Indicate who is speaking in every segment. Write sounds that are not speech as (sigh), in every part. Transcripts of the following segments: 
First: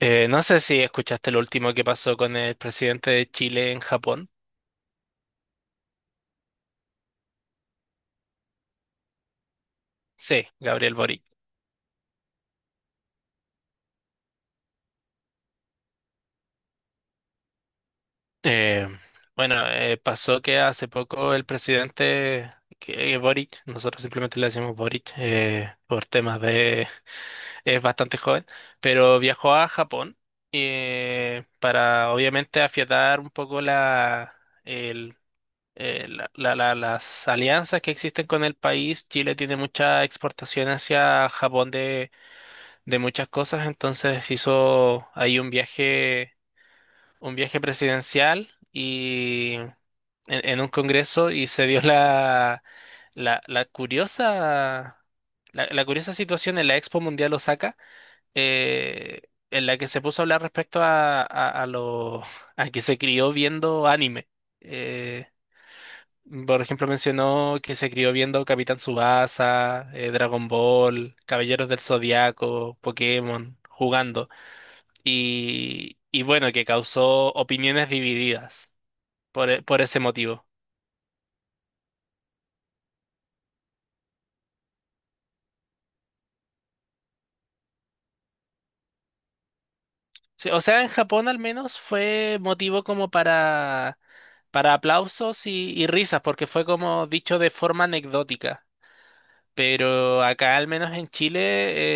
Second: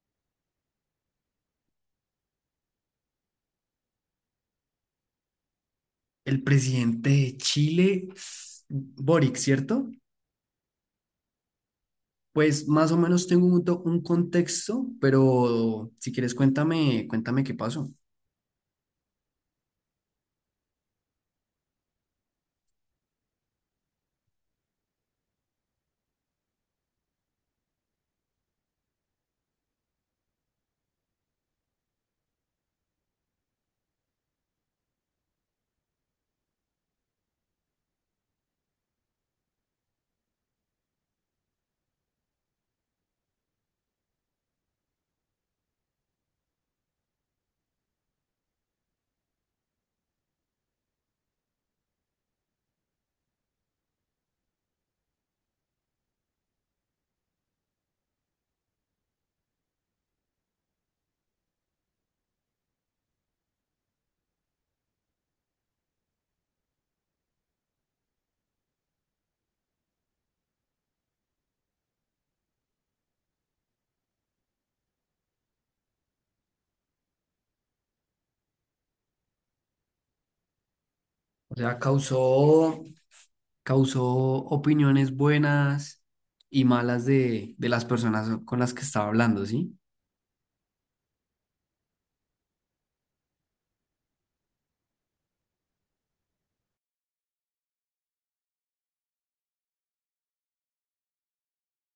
Speaker 1: No sé si escuchaste lo último que pasó con el presidente de Chile en Japón.
Speaker 2: El presidente de Chile, Boric, ¿cierto?
Speaker 1: Sí, Gabriel Boric.
Speaker 2: Pues más o menos tengo un contexto, pero si quieres cuéntame, cuéntame qué pasó.
Speaker 1: Eh, bueno, pasó que hace poco el presidente Boric, nosotros simplemente le decimos Boric, por temas de... (laughs) Es bastante joven, pero viajó a Japón, para obviamente afiatar un poco la, el, la- la- la- las alianzas que existen con el país. Chile tiene mucha exportación hacia Japón de muchas cosas, entonces hizo ahí un viaje presidencial y en un congreso y se dio la, la curiosa, la curiosa situación en la Expo Mundial Osaka, eh, en la que se puso a hablar respecto (laughs) a que se crió viendo anime. Eh, por ejemplo, mencionó que se crió viendo Capitán Tsubasa, Dragon Ball, Caballeros del Zodiaco, Pokémon, jugando y bueno, que causó opiniones divididas por ese motivo.
Speaker 2: O sea, causó opiniones buenas y malas de las personas con las que estaba hablando, ¿sí?
Speaker 1: Sí, o sea, en Japón al menos fue motivo como para aplausos y risas, porque fue como dicho de forma anecdótica. Pero acá, al menos en Chile,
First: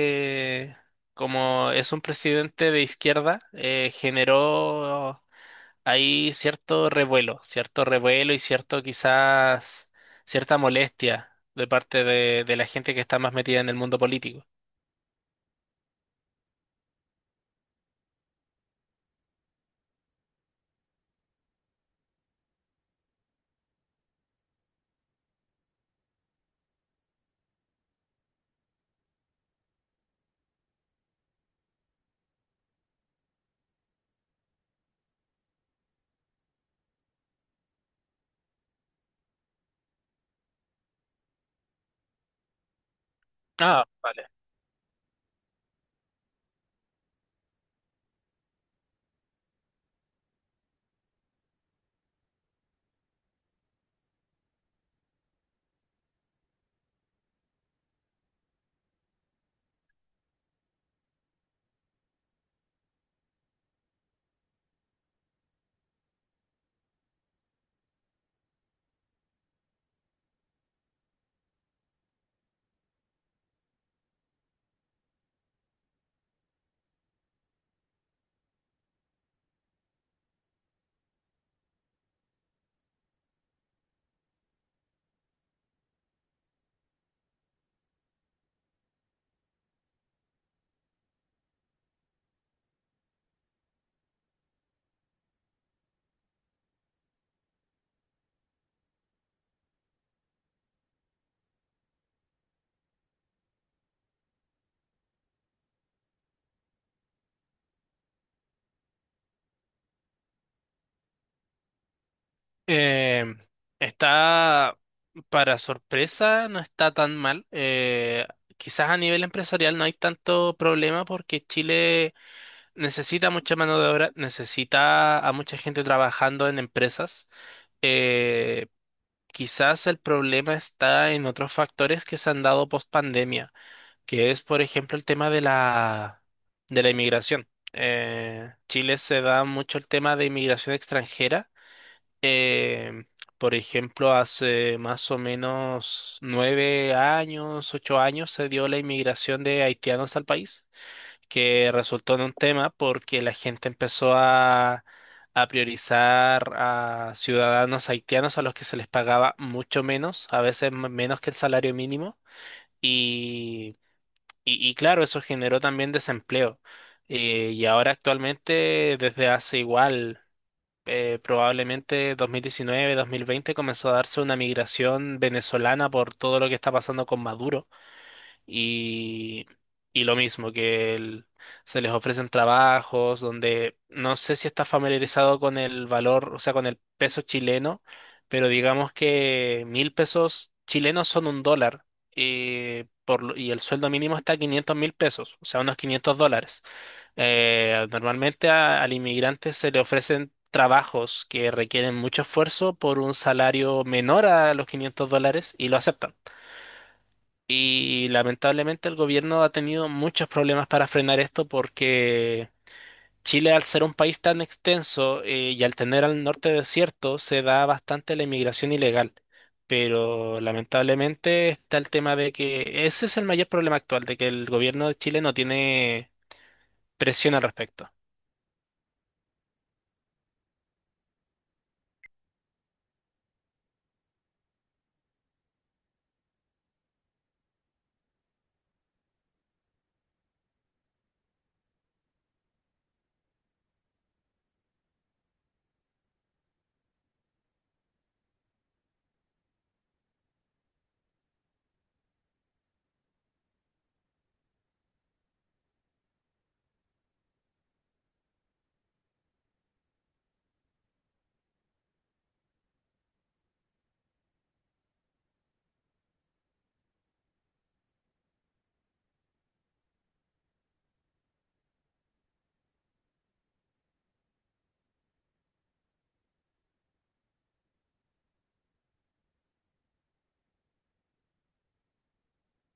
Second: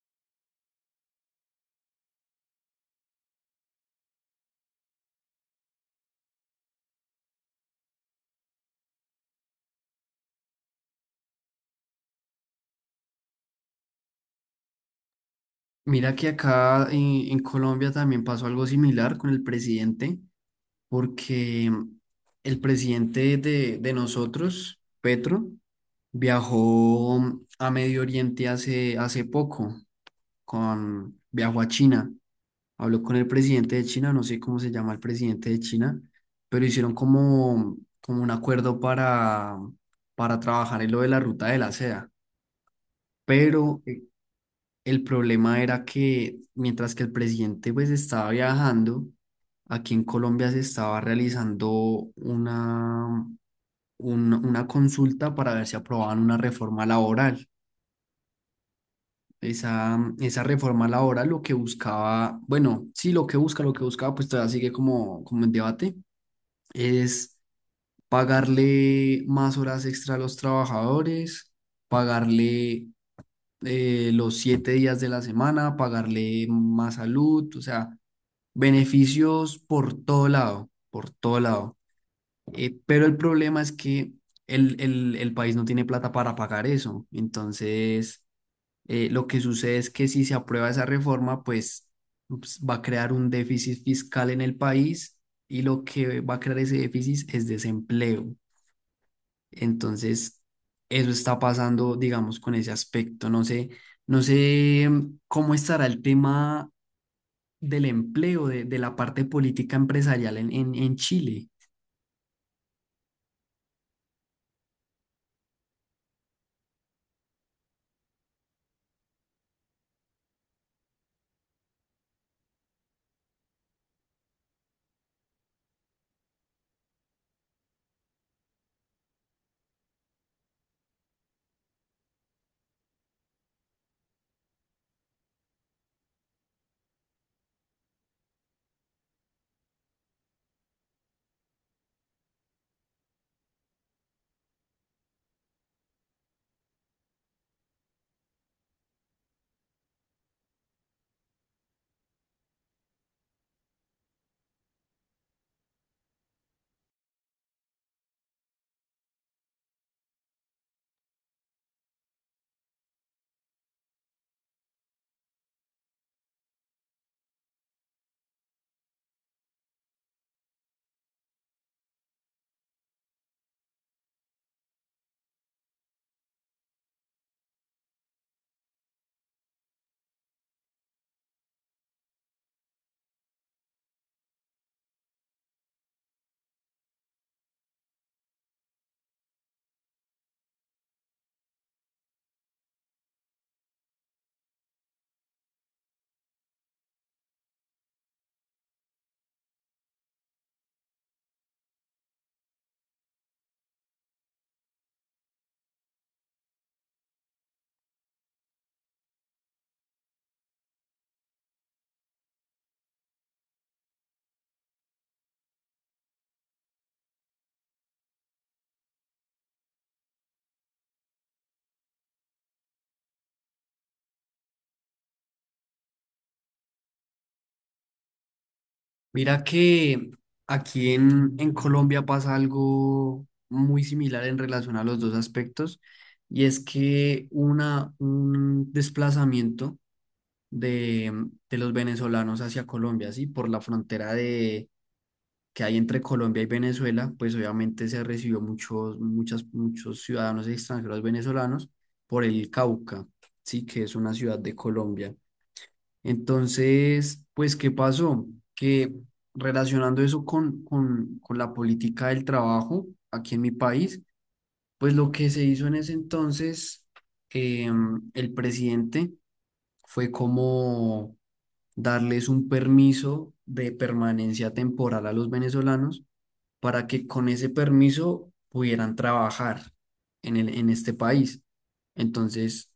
Speaker 1: eh, como es un presidente de izquierda, generó ahí cierto revuelo y cierto quizás cierta molestia de parte de la gente que está más metida en el mundo político.
Speaker 2: Mira que acá en Colombia también pasó algo similar con el presidente, porque el presidente de nosotros, Petro, viajó a Medio Oriente hace poco, viajó a China, habló con el presidente de China, no sé cómo se llama el presidente de China, pero hicieron como un acuerdo para trabajar en lo de la ruta de la seda. Pero
Speaker 1: Ah, vale.
Speaker 2: el problema era que mientras que el presidente pues estaba viajando, aquí en Colombia se estaba realizando una, una consulta para ver si aprobaban una reforma laboral. Esa reforma laboral lo que buscaba, bueno, sí, lo que busca, lo que buscaba, pues todavía sigue como en debate, es pagarle más horas extra a los trabajadores, pagarle los siete días de la semana, pagarle más salud, o sea, beneficios por todo lado, por todo lado. Pero el problema es que el país no tiene plata para pagar eso. Entonces, lo que sucede es que si se aprueba esa reforma, pues ups, va a crear un déficit fiscal en el país y lo que va a crear ese déficit es desempleo. Entonces, eso está pasando, digamos, con ese aspecto. No sé, no sé cómo estará el tema del empleo, de la parte política empresarial en Chile.
Speaker 1: Em, está, para sorpresa, no está tan mal. Quizás a nivel empresarial no hay tanto problema porque Chile necesita mucha mano de obra, necesita a mucha gente trabajando en empresas. Eh, Quizás el problema está en otros factores que se han dado post pandemia, que es, por ejemplo, el tema de la inmigración. Chile se da mucho el tema de inmigración extranjera. Eh, por ejemplo, hace más o menos 9 años, 8 años, se dio la inmigración de haitianos al país que resultó en un tema porque la gente empezó a priorizar a ciudadanos haitianos a los que se les pagaba mucho menos, a veces menos que el salario mínimo, y, y claro, eso generó también desempleo. Y ahora actualmente, desde hace igual, probablemente 2019, 2020, comenzó a darse una migración venezolana por todo lo que está pasando con Maduro y, y lo mismo, se les ofrecen trabajos donde no sé si está familiarizado con el valor, o sea, con el peso chileno, pero digamos que 1.000 pesos chilenos son un dólar, y el sueldo mínimo está a 500.000 pesos, o sea, unos 500 dólares. Normalmente al inmigrante se le ofrecen trabajos que requieren mucho esfuerzo por un salario menor a los 500 dólares y lo aceptan. Y lamentablemente el gobierno ha tenido muchos problemas para frenar esto porque Chile, al ser un país tan extenso, y al tener al norte desierto, se da bastante la inmigración ilegal. Pero lamentablemente está el tema de que ese es el mayor problema actual, de que el gobierno de Chile no tiene presión al respecto.
Speaker 2: Mira que aquí en Colombia pasa algo muy similar en relación a los dos aspectos, y es que un desplazamiento de, de los venezolanos hacia Colombia, ¿sí? Por la frontera que hay entre Colombia y Venezuela, pues obviamente se recibió muchos ciudadanos extranjeros venezolanos por el Cauca, sí, que es una ciudad de Colombia. Entonces, pues, ¿qué pasó? Que relacionando eso con la política del trabajo aquí en mi país, pues lo que se hizo en ese entonces, el presidente fue como darles un permiso de permanencia temporal a los venezolanos para que con ese permiso pudieran trabajar en en este país. Entonces,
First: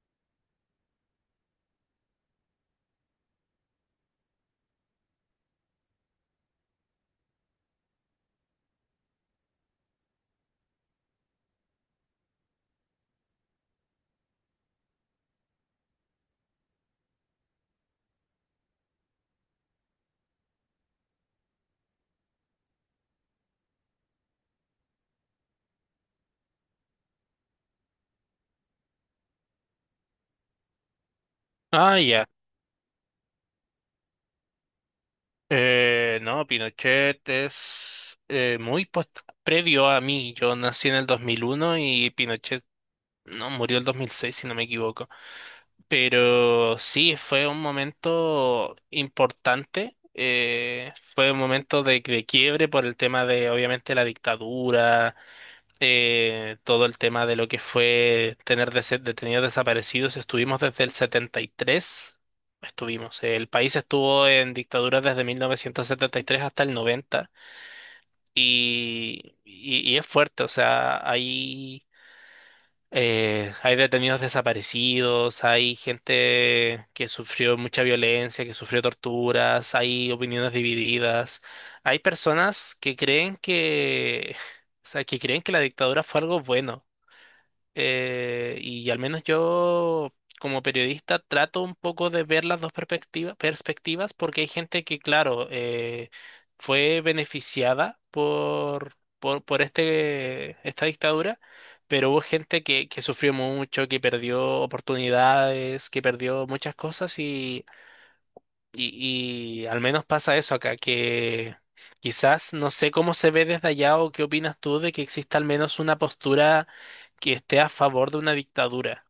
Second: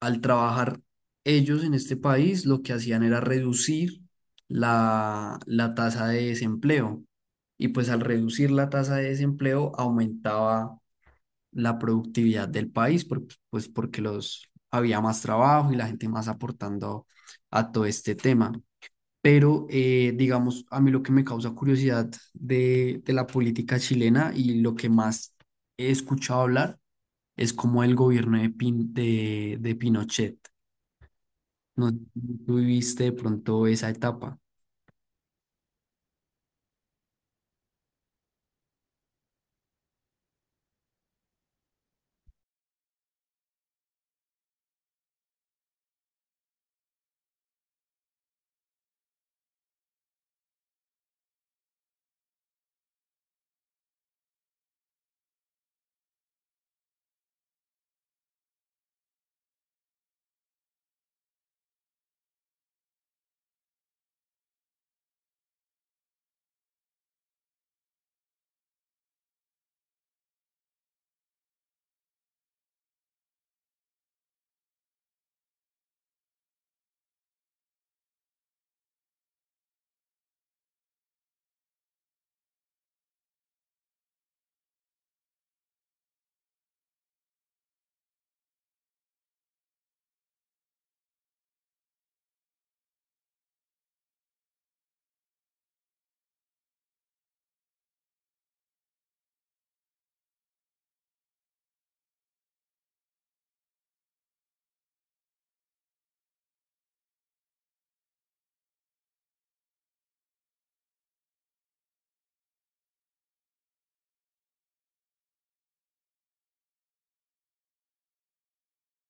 Speaker 2: al trabajar ellos en este país, lo que hacían era reducir la tasa de desempleo. Y pues al reducir la tasa de desempleo, aumentaba la productividad del país, por- pues porque los, había más trabajo y la gente más aportando a todo este tema. Pero, digamos, a mí lo que me causa curiosidad de la política chilena y lo que más he escuchado hablar es como el gobierno de Pinochet. ¿No
Speaker 1: Ah, ya.
Speaker 2: tuviste de pronto esa etapa?
Speaker 1: No, Pinochet es, muy previo a mí. Yo nací en el 2001 y Pinochet No, murió el 2006, si no me equivoco. Pero sí, fue un momento importante. Fue un momento de quiebre por el tema de, obviamente, la dictadura, todo el tema de lo que fue tener detenidos desaparecidos. Estuvimos desde el 73. Estuvimos. El país estuvo en dictadura desde 1973 hasta el 90. Y es fuerte, o sea, ahí, hay detenidos desaparecidos, hay gente que sufrió mucha violencia, que sufrió torturas, hay opiniones divididas, hay personas que creen que, (laughs) o sea, que creen que la dictadura fue algo bueno, y al menos yo como periodista trato un poco de ver las dos perspectivas porque hay gente que, claro, fue beneficiada por esta dictadura, pero hubo gente que sufrió mucho, que perdió oportunidades, que perdió muchas cosas y al menos pasa eso acá, que quizás no sé cómo se ve desde allá o qué opinas tú de que exista al menos una postura que esté a favor de una dictadura.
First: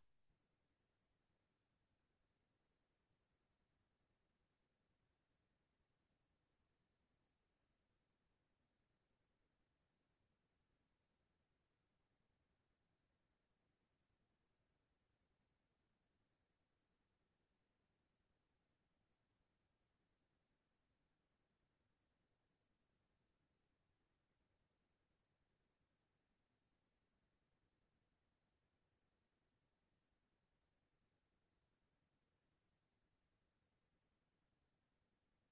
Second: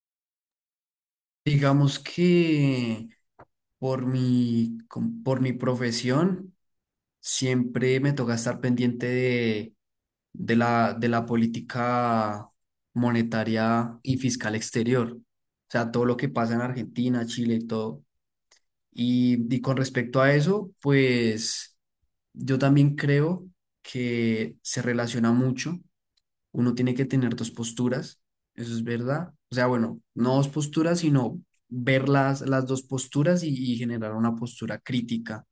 Speaker 2: Digamos que por mi profesión siempre me toca estar pendiente de de la política monetaria y fiscal exterior. O sea, todo lo que pasa en Argentina, Chile y todo. Y con respecto a eso, pues yo también creo que se relaciona mucho. Uno tiene que tener dos posturas, eso es verdad. O sea, bueno, no dos posturas, sino ver las dos posturas y generar una postura crítica.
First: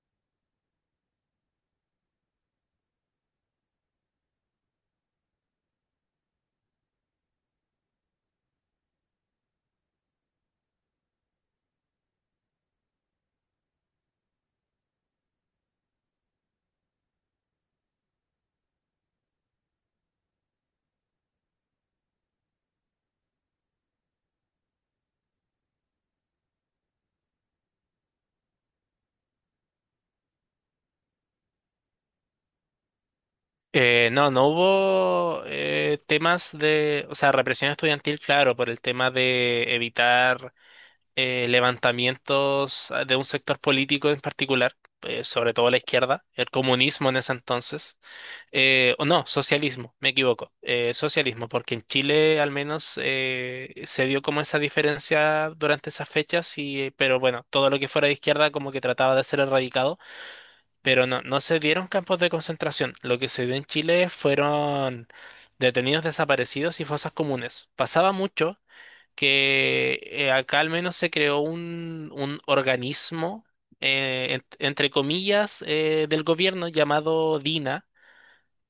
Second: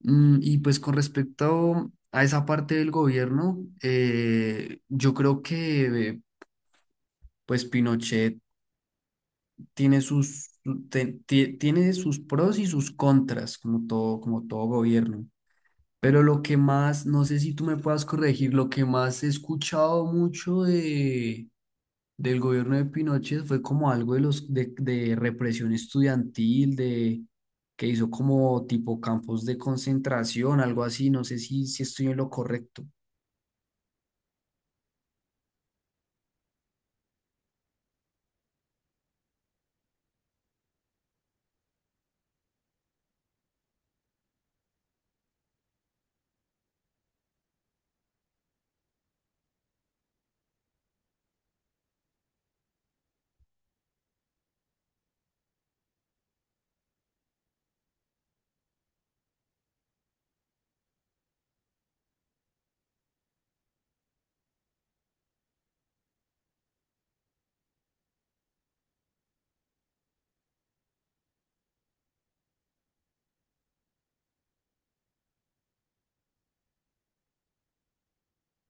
Speaker 2: Y pues con respecto a esa parte del gobierno, yo creo que pues Pinochet tiene sus, tiene sus pros y sus contras, como todo gobierno. Pero lo que más, no sé si tú me puedas corregir, lo que más he escuchado mucho del gobierno de Pinochet fue como algo de represión estudiantil, de que hizo como tipo campos de concentración, algo así, no sé si estoy en lo correcto.
Speaker 1: No, no hubo, temas de, o sea, represión estudiantil, claro, por el tema de evitar, levantamientos, de un sector político en particular, sobre todo la izquierda, el comunismo en ese entonces, o no, socialismo, me equivoco, socialismo, porque en Chile al menos, se dio como esa diferencia durante esas fechas, y, pero bueno, todo lo que fuera de izquierda como que trataba de ser erradicado, pero no, no se dieron campos de concentración, lo que se dio en Chile fueron... Detenidos desaparecidos y fosas comunes. Pasaba mucho que acá al menos se creó un organismo, entre comillas, del gobierno llamado DINA,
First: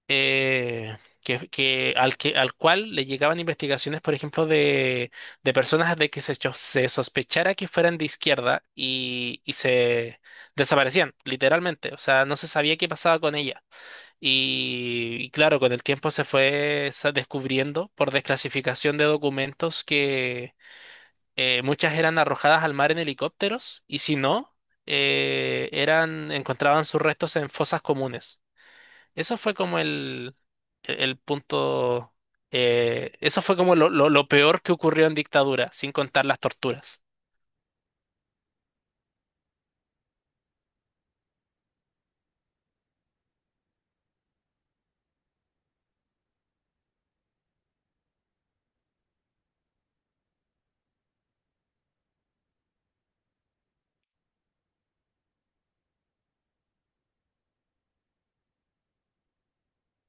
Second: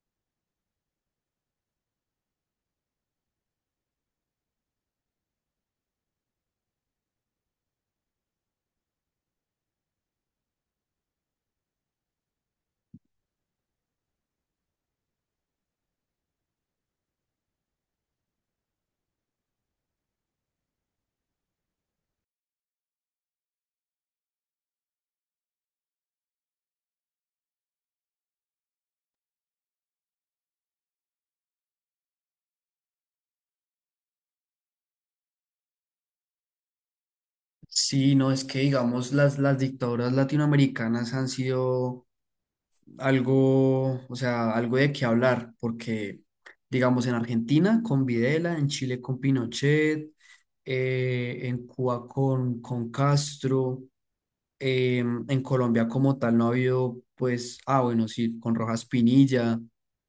Speaker 1: eh, al cual le llegaban investigaciones, por ejemplo, de personas de que se sospechara que fueran de izquierda y se desaparecían, literalmente. O sea, no se sabía qué pasaba con ella. Y claro, con el tiempo se fue descubriendo por desclasificación de documentos que muchas eran arrojadas al mar en helicópteros y si no, encontraban sus restos en fosas comunes. Eso fue como punto, eso fue como lo peor que ocurrió en dictadura, sin contar las torturas.
Speaker 2: Sí, no, es que digamos las dictaduras latinoamericanas han sido algo, o sea, algo de qué hablar, porque digamos en Argentina con Videla, en Chile con Pinochet, en Cuba con Castro, eh, en Colombia como tal no ha habido, pues, ah, bueno, sí, con Rojas Pinilla,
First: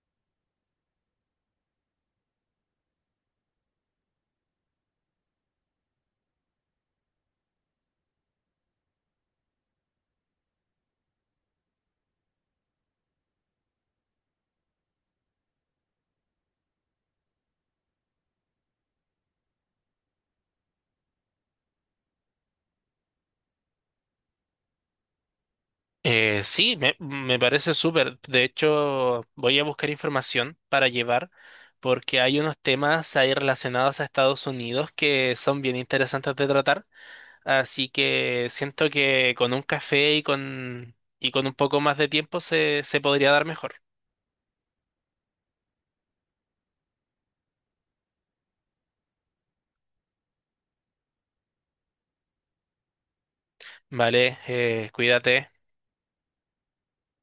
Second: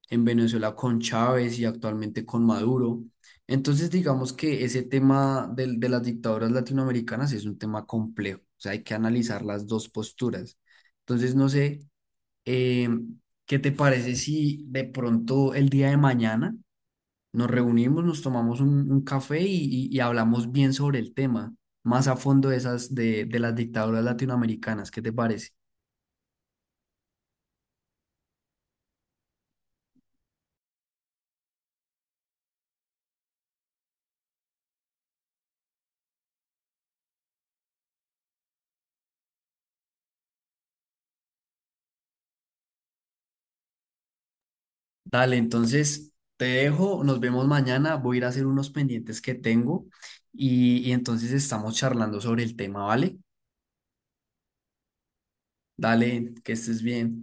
Speaker 2: en Venezuela con Chávez y actualmente con Maduro. Entonces, digamos que ese tema del- de, las dictaduras latinoamericanas es un tema complejo, o sea, hay que analizar las dos posturas. Entonces, no sé eh, ¿qué te parece si de pronto el día de mañana nos reunimos, nos tomamos un café y, y hablamos bien sobre el tema, más a fondo de esas de las dictaduras latinoamericanas? ¿Qué te parece?
Speaker 1: Sí, me parece súper. De hecho, voy a buscar información para llevar porque hay unos temas ahí relacionados a Estados Unidos que son bien interesantes de tratar. Así que siento que con un café y con un poco más de tiempo se podría dar mejor.
Speaker 2: Dale, entonces te dejo, nos vemos mañana, voy a ir a hacer unos pendientes que tengo y entonces estamos charlando sobre el tema, ¿vale?
Speaker 1: Vale, cuídate.
Speaker 2: Dale, que estés bien.